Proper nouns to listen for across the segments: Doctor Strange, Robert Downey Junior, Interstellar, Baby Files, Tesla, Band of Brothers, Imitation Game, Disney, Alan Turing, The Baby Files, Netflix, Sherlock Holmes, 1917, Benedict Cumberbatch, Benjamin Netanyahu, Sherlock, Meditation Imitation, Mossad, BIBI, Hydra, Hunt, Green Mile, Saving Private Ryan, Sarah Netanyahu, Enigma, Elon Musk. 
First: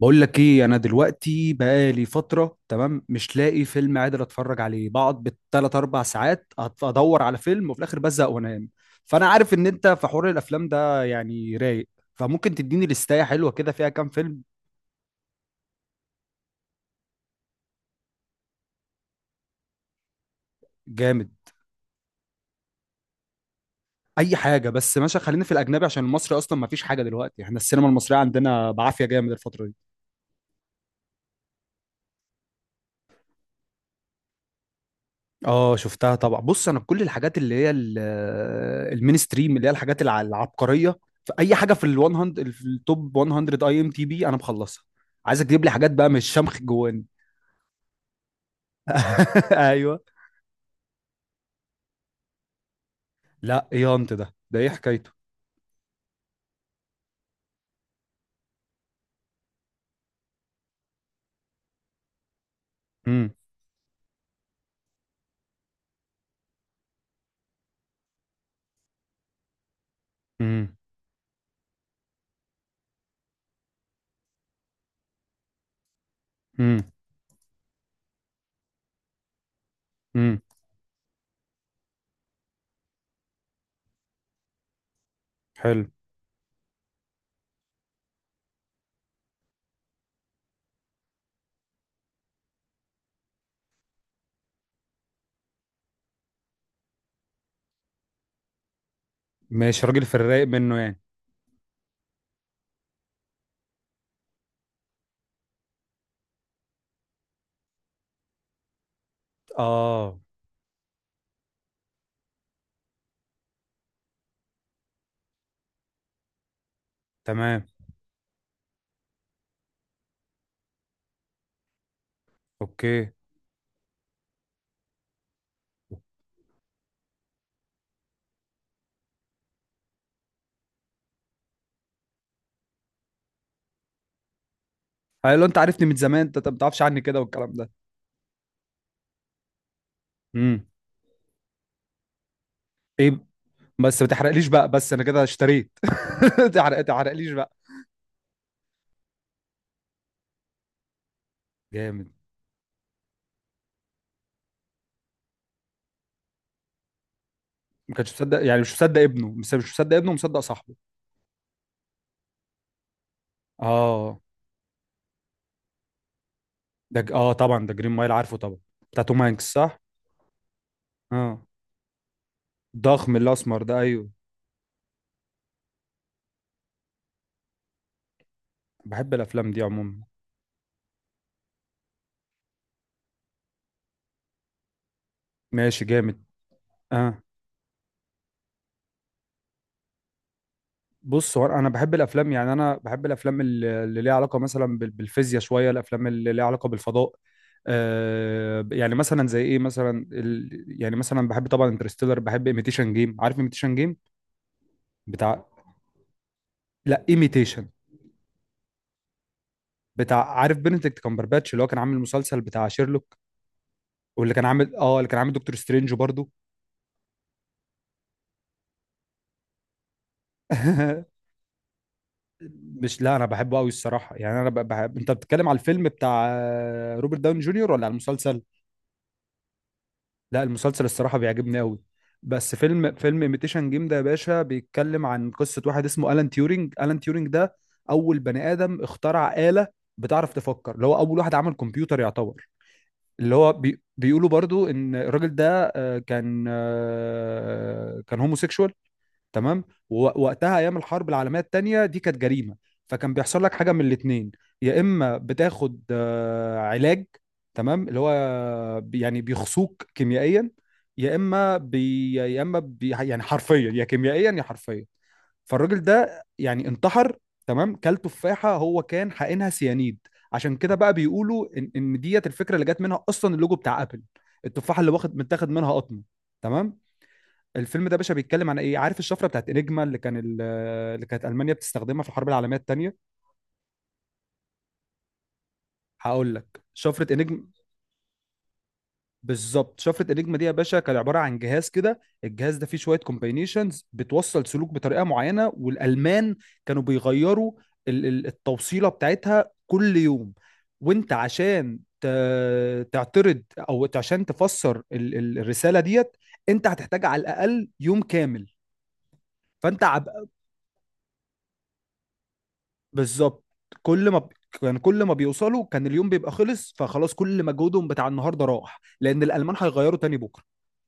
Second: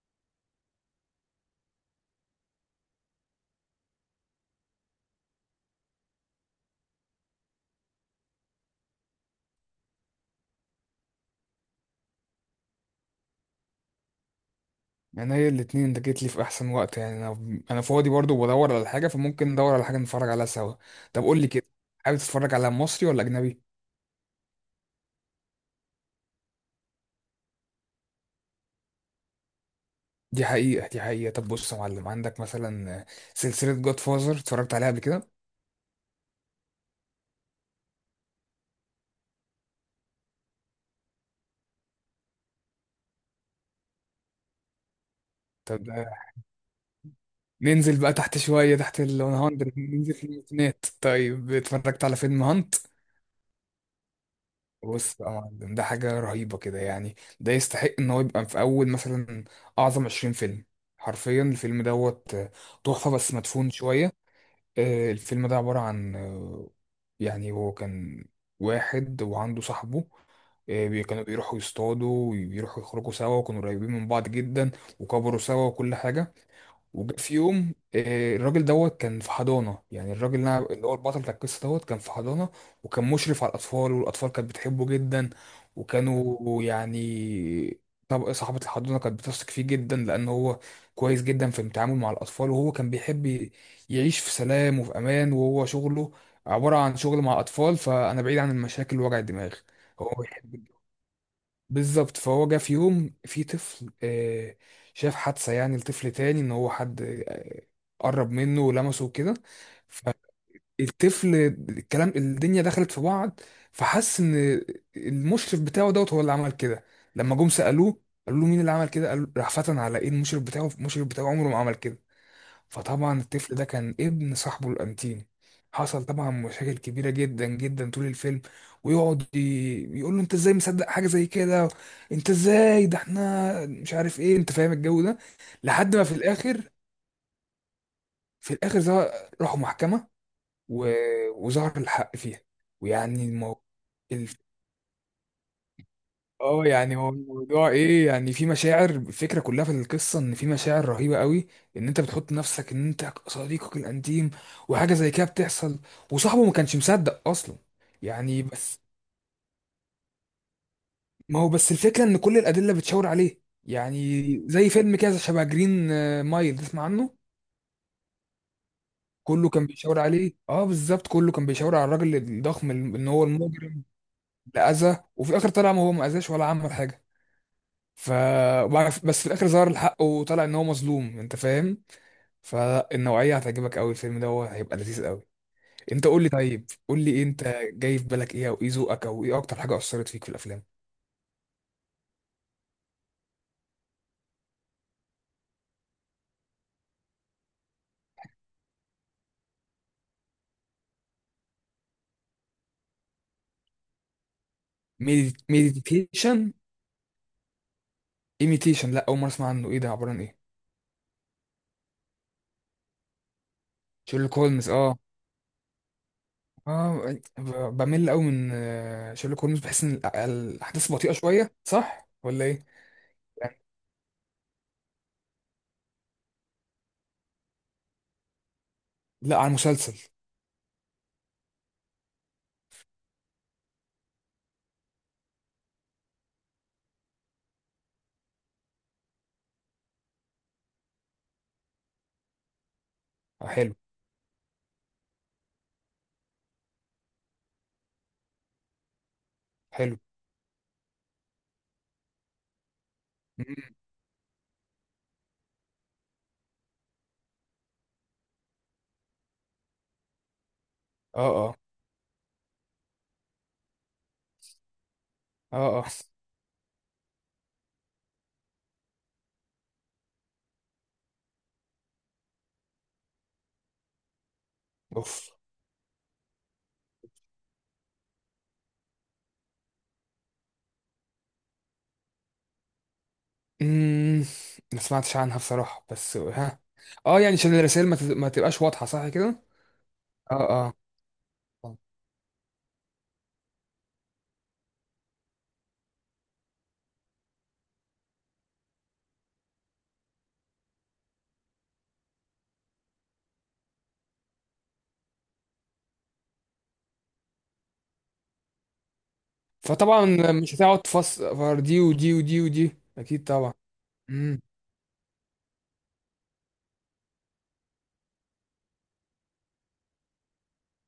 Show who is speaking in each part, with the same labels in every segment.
Speaker 1: بقول لك ايه؟ انا دلوقتي بقالي فتره. تمام، مش لاقي فيلم قادر اتفرج عليه، بقعد بالثلاث اربع ساعات ادور على فيلم، وفي الاخر بزهق وانام. فانا عارف ان انت في حوار الافلام ده يعني رايق، فممكن تديني لستاية حلوه كده فيها كام فيلم.
Speaker 2: يعني هي الاتنين انت جيت لي في احسن وقت. يعني انا فاضي برضو وبدور على حاجه، فممكن ندور على حاجه نتفرج عليها سوا. طب
Speaker 1: جامد.
Speaker 2: قول لي كده، حابب تتفرج على مصري ولا اجنبي؟
Speaker 1: اي حاجه، بس ماشي، خلينا في الاجنبي عشان المصري اصلا ما فيش حاجه دلوقتي، احنا السينما المصريه عندنا بعافيه جامد الفتره دي.
Speaker 2: دي حقيقه. طب بص يا معلم، عندك مثلا سلسله جود فازر، اتفرجت عليها قبل كده؟
Speaker 1: اه، شفتها طبعا. بص، انا كل الحاجات اللي هي المينستريم، اللي هي الحاجات العبقريه، في اي حاجه في ال 100، في التوب 100 اي ام تي بي، انا مخلصها. عايزك تجيب لي
Speaker 2: طب
Speaker 1: حاجات بقى
Speaker 2: ده-
Speaker 1: مش شمخ جواني.
Speaker 2: ننزل بقى تحت شويه، تحت ال 100،
Speaker 1: ايوه.
Speaker 2: ننزل في الميتينات. طيب اتفرجت على فيلم هانت؟
Speaker 1: لا، ايه انت؟ ده ايه حكايته؟
Speaker 2: بص بقى يا معلم، ده حاجه رهيبه كده، يعني ده يستحق ان هو يبقى في اول مثلا اعظم 20 فيلم. حرفيا الفيلم دوت تحفه،
Speaker 1: امم.
Speaker 2: بس مدفون شويه. الفيلم ده عبارة عن يعني هو كان واحد وعنده صاحبه.
Speaker 1: امم.
Speaker 2: كانوا بيروحوا يصطادوا وبيروحوا يخرجوا سوا، وكانوا قريبين من بعض جدا، وكبروا سوا وكل حاجة.
Speaker 1: امم.
Speaker 2: وجا في يوم الراجل دوت كان في حضانة. يعني الراجل
Speaker 1: امم.
Speaker 2: اللي هو البطل بتاع القصة دوت كان في حضانة، وكان مشرف على الأطفال، والأطفال كانت بتحبه جدا.
Speaker 1: حلو.
Speaker 2: وكانوا يعني، طب صاحبة الحضانة كانت بتثق فيه جدا، لأن هو كويس جدا في التعامل مع الأطفال. وهو كان بيحب يعيش في سلام وفي أمان، وهو شغله عبارة عن شغل مع أطفال، فأنا بعيد عن المشاكل ووجع الدماغ.
Speaker 1: ماشي، راجل
Speaker 2: هو
Speaker 1: في الرايق
Speaker 2: بيحب
Speaker 1: منه يعني.
Speaker 2: بالظبط. فهو جه في يوم في طفل شاف حادثة، يعني لطفل تاني ان هو حد آه، قرب منه ولمسه وكده.
Speaker 1: اه.
Speaker 2: فالطفل الكلام الدنيا دخلت في بعض، فحس ان المشرف بتاعه دوت هو اللي عمل كده. لما جم
Speaker 1: تمام.
Speaker 2: سألوه قالوا له مين اللي عمل كده، قال راح فتن على ايه، المشرف بتاعه، المشرف بتاعه عمره ما عمل كده.
Speaker 1: اوكي.
Speaker 2: فطبعا الطفل ده كان ابن صاحبه الانتيم. حصل طبعا مشاكل كبيره جدا جدا طول الفيلم. ويقعد يقول له انت ازاي مصدق حاجه زي كده؟ انت ازاي ده احنا مش عارف ايه، انت فاهم الجو ده.
Speaker 1: قال له انت عارفني
Speaker 2: لحد
Speaker 1: من
Speaker 2: ما في
Speaker 1: زمان، انت ما
Speaker 2: الاخر،
Speaker 1: تعرفش عني كده والكلام ده.
Speaker 2: في الاخر ظهر- راحوا محكمه
Speaker 1: امم.
Speaker 2: و... وظهر الحق فيها.
Speaker 1: ايه؟
Speaker 2: ويعني المو...
Speaker 1: بس ما تحرقليش بقى، بس انا كده اشتريت.
Speaker 2: اه،
Speaker 1: تحرق
Speaker 2: يعني هو
Speaker 1: تحرقليش
Speaker 2: الموضوع ايه، يعني في مشاعر، الفكره كلها في القصه ان في مشاعر رهيبه قوي، ان انت
Speaker 1: جامد.
Speaker 2: بتحط نفسك ان انت صديقك الانتيم وحاجه زي كده بتحصل وصاحبه ما كانش مصدق اصلا.
Speaker 1: ما كانش
Speaker 2: يعني
Speaker 1: مصدق، يعني مش
Speaker 2: بس،
Speaker 1: مصدق ابنه؟ مش مصدق ابنه، مصدق صاحبه.
Speaker 2: ما هو بس الفكره ان كل الادله بتشاور عليه.
Speaker 1: اه،
Speaker 2: يعني زي فيلم كده شبه جرين مايل، تسمع عنه؟
Speaker 1: طبعا، ده جرين مايل، عارفه طبعا. بتاع توم
Speaker 2: كله
Speaker 1: هانكس،
Speaker 2: كان
Speaker 1: صح؟
Speaker 2: بيشاور عليه، اه بالظبط، كله
Speaker 1: اه،
Speaker 2: كان بيشاور على الراجل الضخم ان
Speaker 1: الضخم
Speaker 2: هو
Speaker 1: الاسمر ده،
Speaker 2: المجرم
Speaker 1: ايوه.
Speaker 2: اللي اذى، وفي الاخر طلع ما هو ما اذاش ولا عمل حاجه. ف وبعد-
Speaker 1: بحب
Speaker 2: بس في الاخر
Speaker 1: الافلام دي
Speaker 2: ظهر
Speaker 1: عموما.
Speaker 2: الحق وطلع ان هو مظلوم، انت فاهم. فالنوعيه هتعجبك قوي، الفيلم ده هو هيبقى لذيذ قوي.
Speaker 1: ماشي،
Speaker 2: انت
Speaker 1: جامد.
Speaker 2: قول لي، طيب قول
Speaker 1: اه،
Speaker 2: لي انت، جاي في بالك ايه او ايه ذوقك او ايه اكتر حاجه اثرت فيك في الافلام؟
Speaker 1: بص، هو انا بحب الافلام، يعني انا بحب الافلام اللي ليها علاقه مثلا بالفيزياء، شويه الافلام اللي ليها علاقه بالفضاء. يعني مثلا زي ايه؟ مثلا يعني مثلا بحب طبعا انترستيلر، بحب ايميتيشن جيم، عارف ايميتيشن جيم؟ بتاع...
Speaker 2: ميديتيشن؟
Speaker 1: لا، ايميتيشن.
Speaker 2: ايميتيشن، لا اول مره اسمع عنه، ايه ده، عباره عن
Speaker 1: بتاع،
Speaker 2: ايه؟
Speaker 1: عارف بنديكت كامبرباتش اللي هو كان عامل المسلسل بتاع شيرلوك، واللي
Speaker 2: شيرلوك
Speaker 1: كان
Speaker 2: هولمز،
Speaker 1: عامل
Speaker 2: اه.
Speaker 1: اه اللي كان عامل دكتور سترينج برضه.
Speaker 2: اه بمل قوي من شيرلوك هولمز، بحس ان الاحداث بطيئه شويه، صح ولا ايه؟
Speaker 1: مش، لا، انا بحبه
Speaker 2: يعني
Speaker 1: قوي الصراحه. يعني انا بحب، انت بتتكلم على الفيلم بتاع روبرت داون جونيور ولا على المسلسل؟
Speaker 2: لا، على المسلسل.
Speaker 1: لا، المسلسل الصراحه بيعجبني قوي. بس فيلم ايميتيشن جيم ده يا باشا بيتكلم عن قصه واحد اسمه الان تيورينج. الان تيورينج ده اول بني ادم اخترع آلة بتعرف تفكر، اللي هو اول واحد عمل كمبيوتر يعتبر، اللي هو
Speaker 2: حلو.
Speaker 1: بيقولوا برضو ان الراجل ده كان هوموسيكشوال. تمام.
Speaker 2: حلو.
Speaker 1: ووقتها ايام الحرب العالميه الثانيه دي كانت جريمه، فكان بيحصل لك حاجه
Speaker 2: مم.
Speaker 1: من الاثنين. يا اما بتاخد علاج، تمام، اللي هو يعني بيخصوك كيميائيا، يا
Speaker 2: اه.
Speaker 1: اما
Speaker 2: اه.
Speaker 1: بي يعني حرفيا، يا كيميائيا يا حرفيا.
Speaker 2: اه.
Speaker 1: فالراجل
Speaker 2: اه.
Speaker 1: ده يعني انتحر. تمام، كل تفاحه هو كان حقنها سيانيد. عشان كده بقى بيقولوا ان ان ديت الفكره اللي جت منها اصلا اللوجو بتاع ابل، التفاحه اللي واخد
Speaker 2: اوف.
Speaker 1: متاخد منها قطمه. تمام. الفيلم ده يا باشا بيتكلم عن ايه؟ عارف الشفره بتاعت انيجما اللي اللي كانت المانيا بتستخدمها في الحرب العالميه الثانيه.
Speaker 2: امم. ما سمعتش عنها بصراحة، بس
Speaker 1: هقول
Speaker 2: ها.
Speaker 1: لك، شفره
Speaker 2: اه يعني
Speaker 1: انيجما.
Speaker 2: عشان الرسائل ما تبقاش واضحة، صح كده؟
Speaker 1: بالظبط، شفرة انيجما دي يا
Speaker 2: اه.
Speaker 1: باشا كان عباره عن جهاز
Speaker 2: اه.
Speaker 1: كده، الجهاز ده فيه شويه كومباينيشنز بتوصل سلوك بطريقه معينه، والالمان كانوا بيغيروا التوصيله بتاعتها كل يوم. وانت عشان تعترض، او عشان تفسر الرساله ديت، انت هتحتاج على الاقل يوم كامل. فانت
Speaker 2: فطبعا
Speaker 1: عب...
Speaker 2: مش هتقعد تفسر دي ودي ودي ودي اكيد
Speaker 1: بالظبط.
Speaker 2: طبعا.
Speaker 1: كل ما ب-
Speaker 2: امم.
Speaker 1: كان كل ما بيوصلوا كان اليوم بيبقى خلص، فخلاص كل مجهودهم بتاع النهارده راح لان الالمان هيغيروا تاني بكره.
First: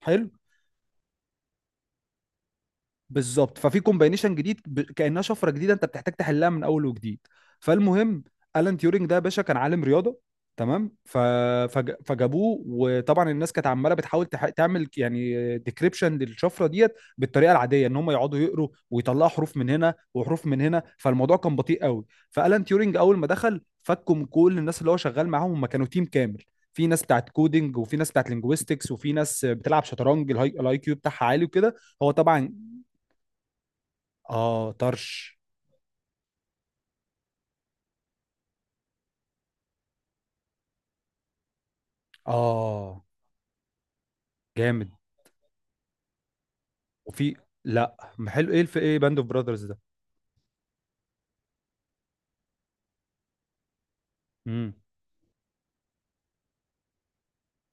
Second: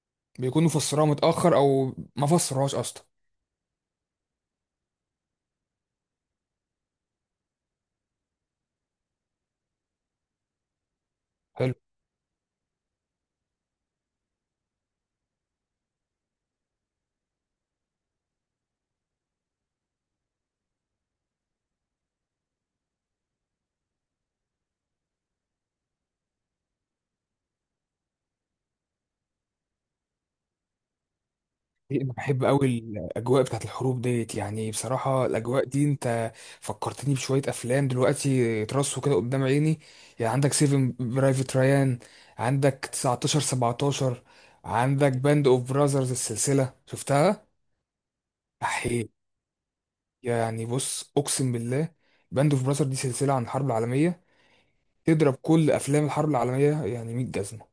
Speaker 1: حلو.
Speaker 2: بيكونوا فسروها متأخر او ما فسروهاش اصلا.
Speaker 1: بالظبط، ففي كومباينيشن جديد كانها شفره جديده، انت بتحتاج تحلها من اول وجديد. فالمهم، الان تيورينج ده يا باشا كان عالم رياضه. تمام،
Speaker 2: حلو.
Speaker 1: فجابوه، وطبعا الناس كانت عماله بتحاول تعمل يعني ديكريبشن للشفره ديت بالطريقه العاديه، ان هم يقعدوا يقروا ويطلعوا حروف من هنا وحروف من هنا، فالموضوع كان بطيء قوي. فالان تيورينج اول ما دخل فكهم، كل الناس اللي هو شغال معاهم هم كانوا تيم كامل، في ناس بتاعت كودينج، وفي ناس بتاعت لينجويستكس، وفي ناس بتلعب شطرنج، الهاي الآي كيو بتاعها عالي وكده. هو
Speaker 2: انا بحب
Speaker 1: طبعا.
Speaker 2: قوي الاجواء بتاعت الحروب ديت، يعني
Speaker 1: اه،
Speaker 2: بصراحه
Speaker 1: طرش.
Speaker 2: الاجواء دي انت فكرتني بشويه افلام دلوقتي ترصوا كده قدام عيني. يعني عندك سيفن، برايفت ريان، عندك
Speaker 1: اه،
Speaker 2: 19 17،
Speaker 1: جامد.
Speaker 2: عندك باند اوف براذرز السلسله،
Speaker 1: وفي.
Speaker 2: شفتها؟
Speaker 1: لا، ما حلو، ايه الف،
Speaker 2: احي.
Speaker 1: ايه باند اوف براذرز ده؟
Speaker 2: يعني بص اقسم بالله، باند اوف براذرز دي سلسله عن الحرب العالميه،
Speaker 1: امم.
Speaker 2: تضرب كل افلام الحرب العالميه يعني 100 جزمه.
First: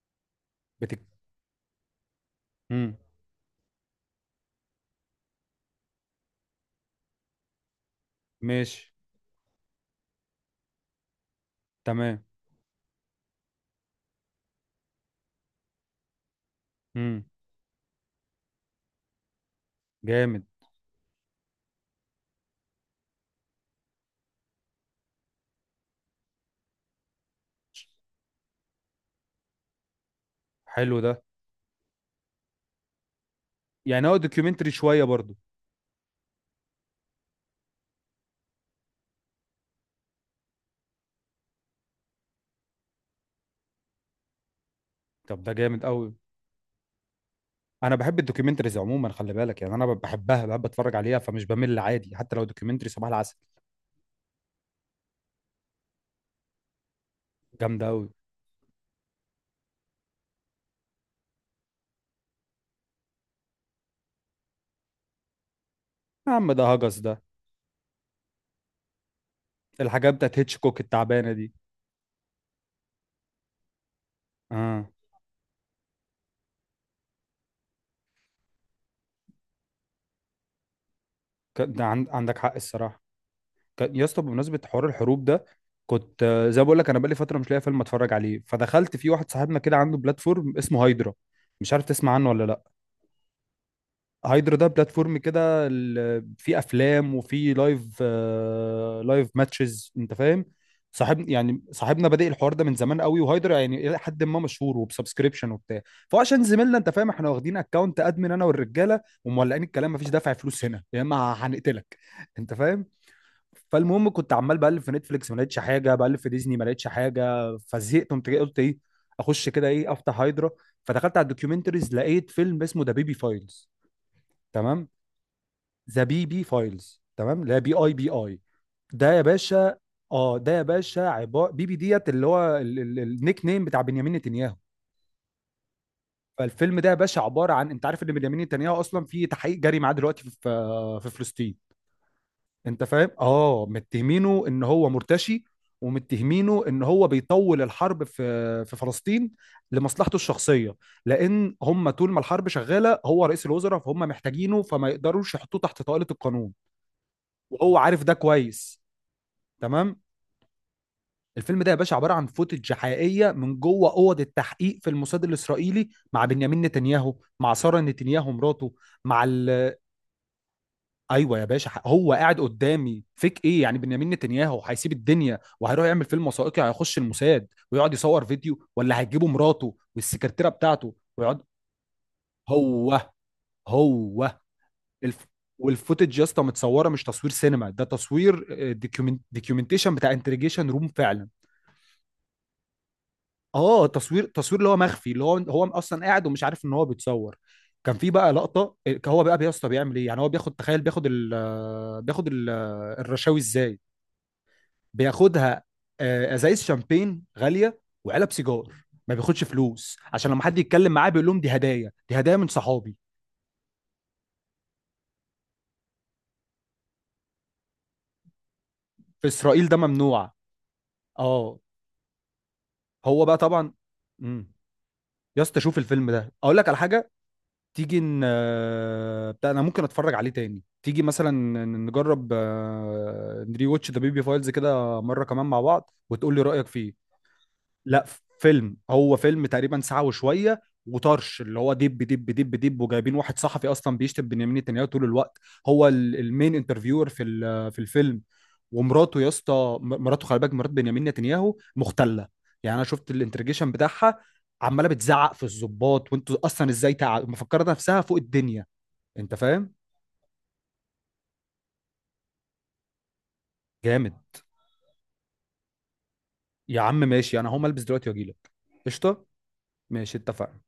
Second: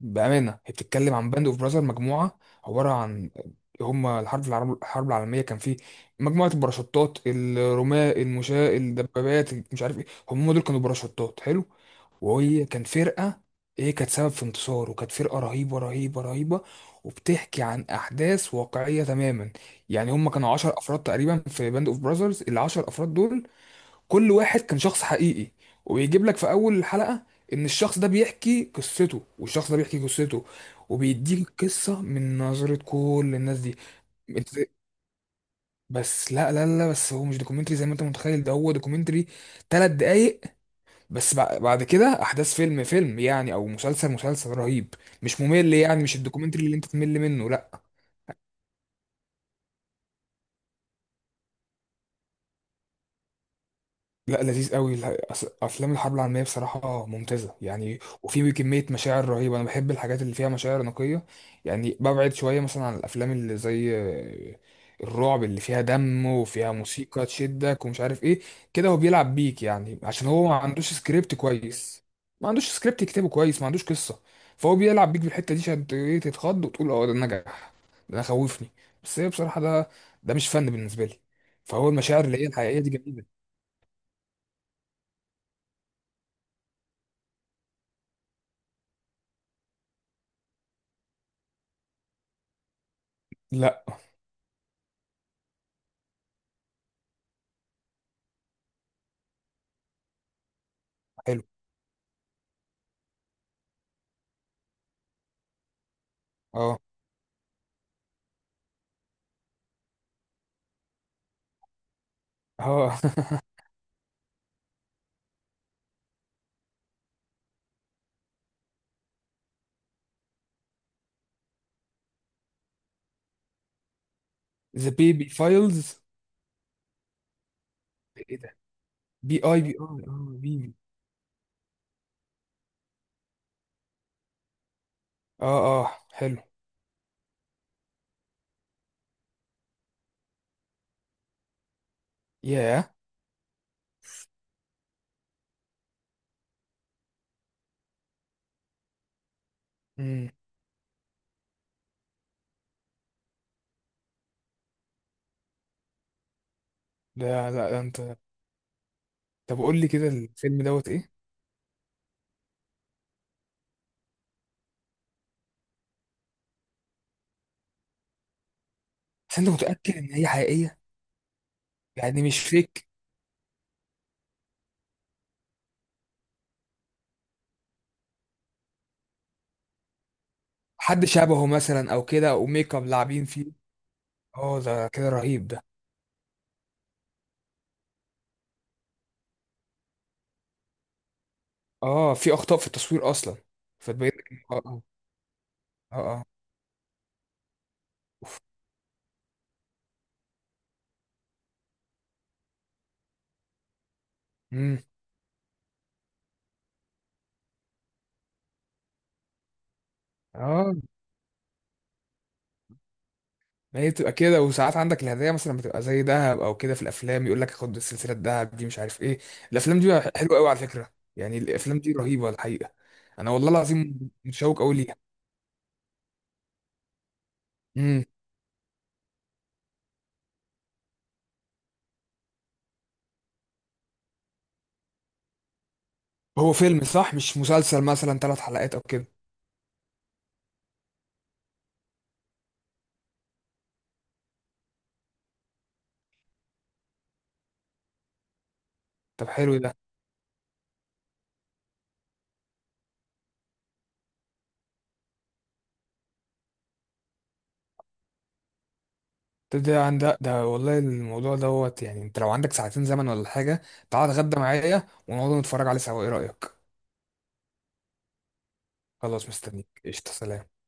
Speaker 2: بأمانة هي
Speaker 1: بتك
Speaker 2: بتتكلم عن باند اوف براذر، مجموعة عبارة
Speaker 1: امم.
Speaker 2: عن هما، الحرب العالمية كان فيه مجموعة الباراشوتات، الرماة، المشاة،
Speaker 1: ماشي.
Speaker 2: الدبابات، مش عارف ايه، هم دول كانوا باراشوتات، حلو.
Speaker 1: تمام.
Speaker 2: وهي كان فرقة هي كانت سبب في انتصار، وكانت فرقة رهيبة،
Speaker 1: امم.
Speaker 2: وبتحكي عن أحداث واقعية تماما. يعني هم
Speaker 1: جامد.
Speaker 2: كانوا 10 أفراد تقريبا في باند اوف براذرز، العشر أفراد دول كل واحد كان شخص حقيقي. وبيجيب لك في اول الحلقة ان الشخص ده بيحكي قصته والشخص ده بيحكي قصته،
Speaker 1: حلو ده.
Speaker 2: وبيديك القصة من نظرة كل الناس دي.
Speaker 1: يعني هو
Speaker 2: أنت-
Speaker 1: دوكيومنتري شويه برضو؟
Speaker 2: بس لا بس هو مش دوكيومنتري زي ما انت متخيل. ده هو دوكيومنتري 3 دقايق بس، بعد كده احداث فيلم فيلم يعني، او مسلسل مسلسل رهيب، مش
Speaker 1: طب ده
Speaker 2: ممل
Speaker 1: جامد
Speaker 2: يعني،
Speaker 1: قوي.
Speaker 2: مش الدوكيومنتري اللي انت تمل منه لا.
Speaker 1: انا بحب الدوكيومنتريز عموما خلي بالك، يعني انا بحبها، بحب اتفرج عليها، فمش بمل عادي حتى لو دوكيومنتري صباح العسل.
Speaker 2: لا لذيذ قوي افلام الحرب العالميه بصراحه ممتازه
Speaker 1: جامده
Speaker 2: يعني،
Speaker 1: قوي.
Speaker 2: وفي كميه مشاعر رهيبه. انا بحب الحاجات اللي فيها مشاعر نقيه، يعني ببعد شويه مثلا عن الافلام اللي زي الرعب، اللي فيها دم
Speaker 1: يا عم، ده
Speaker 2: وفيها
Speaker 1: هجس ده،
Speaker 2: موسيقى تشدك ومش عارف ايه كده. هو بيلعب بيك يعني،
Speaker 1: الحاجات
Speaker 2: عشان
Speaker 1: بتاعت
Speaker 2: هو ما
Speaker 1: هيتشكوك
Speaker 2: عندوش
Speaker 1: التعبانه
Speaker 2: سكريبت
Speaker 1: دي.
Speaker 2: كويس، ما عندوش سكريبت يكتبه كويس، ما عندوش قصه، فهو
Speaker 1: اه،
Speaker 2: بيلعب بيك بالحته دي عشان ت- إيه، تتخض وتقول اه ده نجح، ده خوفني. بس هي بصراحه ده، ده مش فن بالنسبه لي. فهو المشاعر
Speaker 1: عندك
Speaker 2: اللي هي
Speaker 1: حق
Speaker 2: الحقيقيه دي
Speaker 1: الصراحه.
Speaker 2: جميله.
Speaker 1: يا اسطى، بمناسبه حوار الحروب ده، كنت زي ما بقول لك انا بقالي فتره مش لاقي فيلم اتفرج عليه، فدخلت في واحد صاحبنا كده عنده بلاتفورم اسمه هايدرا، مش عارف تسمع عنه ولا لا.
Speaker 2: لا.
Speaker 1: هايدرا ده بلاتفورم كده، فيه افلام وفيه لايف ماتشز، انت فاهم. صاحبنا بادئ الحوار ده من زمان قوي، وهايدرا يعني الى حد ما مشهور وبسبسكريبشن وبتاع. فهو عشان زميلنا،
Speaker 2: اه.
Speaker 1: انت فاهم، احنا واخدين اكونت ادمن انا والرجاله، ومولعين الكلام، مفيش دافع فلوس هنا، يا اما هنقتلك، انت فاهم.
Speaker 2: اه.
Speaker 1: فالمهم كنت عمال بقلب في نتفليكس، ما لقيتش حاجه، بقلب في ديزني، ما لقيتش حاجه، فزهقت، قمت جاي قلت ايه، اخش كده ايه، افتح هايدرا. فدخلت على الدوكيومنتريز، لقيت فيلم اسمه ذا بيبي فايلز. تمام.
Speaker 2: ذا بيبي فايلز؟
Speaker 1: ذا بيبي فايلز، تمام، لا، بي اي، بي
Speaker 2: ايه
Speaker 1: اي
Speaker 2: ده؟
Speaker 1: ده يا
Speaker 2: بي اي بي
Speaker 1: باشا.
Speaker 2: اي، اه،
Speaker 1: اه، ده يا
Speaker 2: بيبي.
Speaker 1: باشا عباره، بيبي ديت اللي هو النيك نيم بتاع بنيامين نتنياهو.
Speaker 2: اه اه، حلو.
Speaker 1: فالفيلم ده يا باشا عباره عن، انت عارف ان بنيامين نتنياهو اصلا في تحقيق جاري معاه دلوقتي في في فلسطين؟ انت
Speaker 2: ياه.
Speaker 1: فاهم؟ اه، متهمينه ان هو مرتشي، ومتهمينه ان هو بيطول الحرب في في فلسطين لمصلحته
Speaker 2: امم.
Speaker 1: الشخصيه، لان هم طول ما الحرب شغاله هو رئيس الوزراء، فهم محتاجينه، فما يقدروش يحطوه تحت طائله القانون،
Speaker 2: ده لا،
Speaker 1: وهو
Speaker 2: ده
Speaker 1: عارف ده
Speaker 2: انت
Speaker 1: كويس.
Speaker 2: طب قول لي
Speaker 1: تمام.
Speaker 2: كده، الفيلم دوت ايه؟
Speaker 1: الفيلم ده يا باشا عباره عن فوتج حقيقيه من جوه اوض التحقيق في الموساد الاسرائيلي مع بنيامين نتنياهو، مع ساره نتنياهو مراته، مع
Speaker 2: بس انت
Speaker 1: ال...
Speaker 2: متأكد ان هي حقيقية؟
Speaker 1: ايوه يا باشا، هو
Speaker 2: يعني مش
Speaker 1: قاعد
Speaker 2: فيك
Speaker 1: قدامي فيك؟ ايه يعني، بنيامين نتنياهو هيسيب الدنيا وهيروح يعمل فيلم وثائقي؟ هيخش الموساد ويقعد يصور فيديو، ولا هيجيبوا مراته والسكرتيره بتاعته
Speaker 2: حد
Speaker 1: ويقعد.
Speaker 2: شبهه مثلا او كده، او ميك اب
Speaker 1: هو
Speaker 2: لاعبين فيه؟
Speaker 1: هو
Speaker 2: اه ده كده
Speaker 1: الف...
Speaker 2: رهيب ده.
Speaker 1: والفوتج يا اسطى متصوره، مش تصوير سينما، ده تصوير ديكيومنتيشن بتاع انتريجيشن روم فعلا.
Speaker 2: اه، في اخطاء في التصوير اصلا؟
Speaker 1: اه، تصوير تصوير اللي هو
Speaker 2: اه.
Speaker 1: مخفي، اللي هو هو
Speaker 2: اه.
Speaker 1: اصلا
Speaker 2: اه.
Speaker 1: قاعد ومش عارف ان هو بيتصور. كان في بقى لقطه، هو بقى يا اسطى بيعمل ايه؟ يعني هو بياخد، تخيل، بياخد الرشاوي ازاي.
Speaker 2: امم.
Speaker 1: بياخدها ازايز شامبين غاليه وعلب سيجار، ما بياخدش فلوس، عشان
Speaker 2: اه.
Speaker 1: لما حد
Speaker 2: مم. آه.
Speaker 1: يتكلم معاه بيقول لهم دي هدايا، دي هدايا من صحابي،
Speaker 2: ما هي بتبقى كده، وساعات عندك الهدايا مثلا بتبقى زي دهب او كده، في الافلام يقول لك خد سلسله دهب دي مش عارف ايه.
Speaker 1: في اسرائيل ده
Speaker 2: الافلام دي بقى
Speaker 1: ممنوع.
Speaker 2: حلوه قوي على فكره، يعني
Speaker 1: اه،
Speaker 2: الافلام دي رهيبه الحقيقه.
Speaker 1: هو
Speaker 2: انا
Speaker 1: بقى
Speaker 2: والله
Speaker 1: طبعا.
Speaker 2: العظيم
Speaker 1: امم.
Speaker 2: متشوق قوي ليها.
Speaker 1: يا اسطى، شوف الفيلم ده، اقول لك على حاجه، تيجي
Speaker 2: امم.
Speaker 1: ن... آه، بتاع، انا ممكن اتفرج عليه تاني، تيجي مثلا نجرب نري واتش ذا بيبي فايلز كده مره كمان مع بعض، وتقول لي
Speaker 2: هو
Speaker 1: رايك
Speaker 2: فيلم
Speaker 1: فيه.
Speaker 2: صح، مش مسلسل
Speaker 1: لا،
Speaker 2: مثلا 3 حلقات
Speaker 1: فيلم،
Speaker 2: او كده؟
Speaker 1: هو فيلم تقريبا ساعة وشوية وطرش، اللي هو دب دب دب دب، وجايبين واحد صحفي اصلا بيشتم بنيامين نتنياهو طول الوقت، هو المين انترفيور في في الفيلم. ومراته يا
Speaker 2: طب حلو ده.
Speaker 1: اسطى، مراته، خلي بالك، مرات بنيامين نتنياهو مختلة. يعني انا شفت الانترجيشن بتاعها عمالة بتزعق في الضباط، وانتوا اصلا ازاي مفكرة نفسها فوق الدنيا، انت
Speaker 2: طب
Speaker 1: فاهم.
Speaker 2: ده عندك ده والله الموضوع دوت، يعني انت لو عندك ساعتين زمن ولا حاجه، تعال
Speaker 1: جامد.
Speaker 2: اتغدى معايا ونقعد نتفرج عليه سوا، ايه رايك؟
Speaker 1: يا عم ماشي، انا هقوم البس دلوقتي واجيلك. قشطة.
Speaker 2: خلاص مستنيك، قشطه،
Speaker 1: ماشي،
Speaker 2: سلام.
Speaker 1: اتفقنا.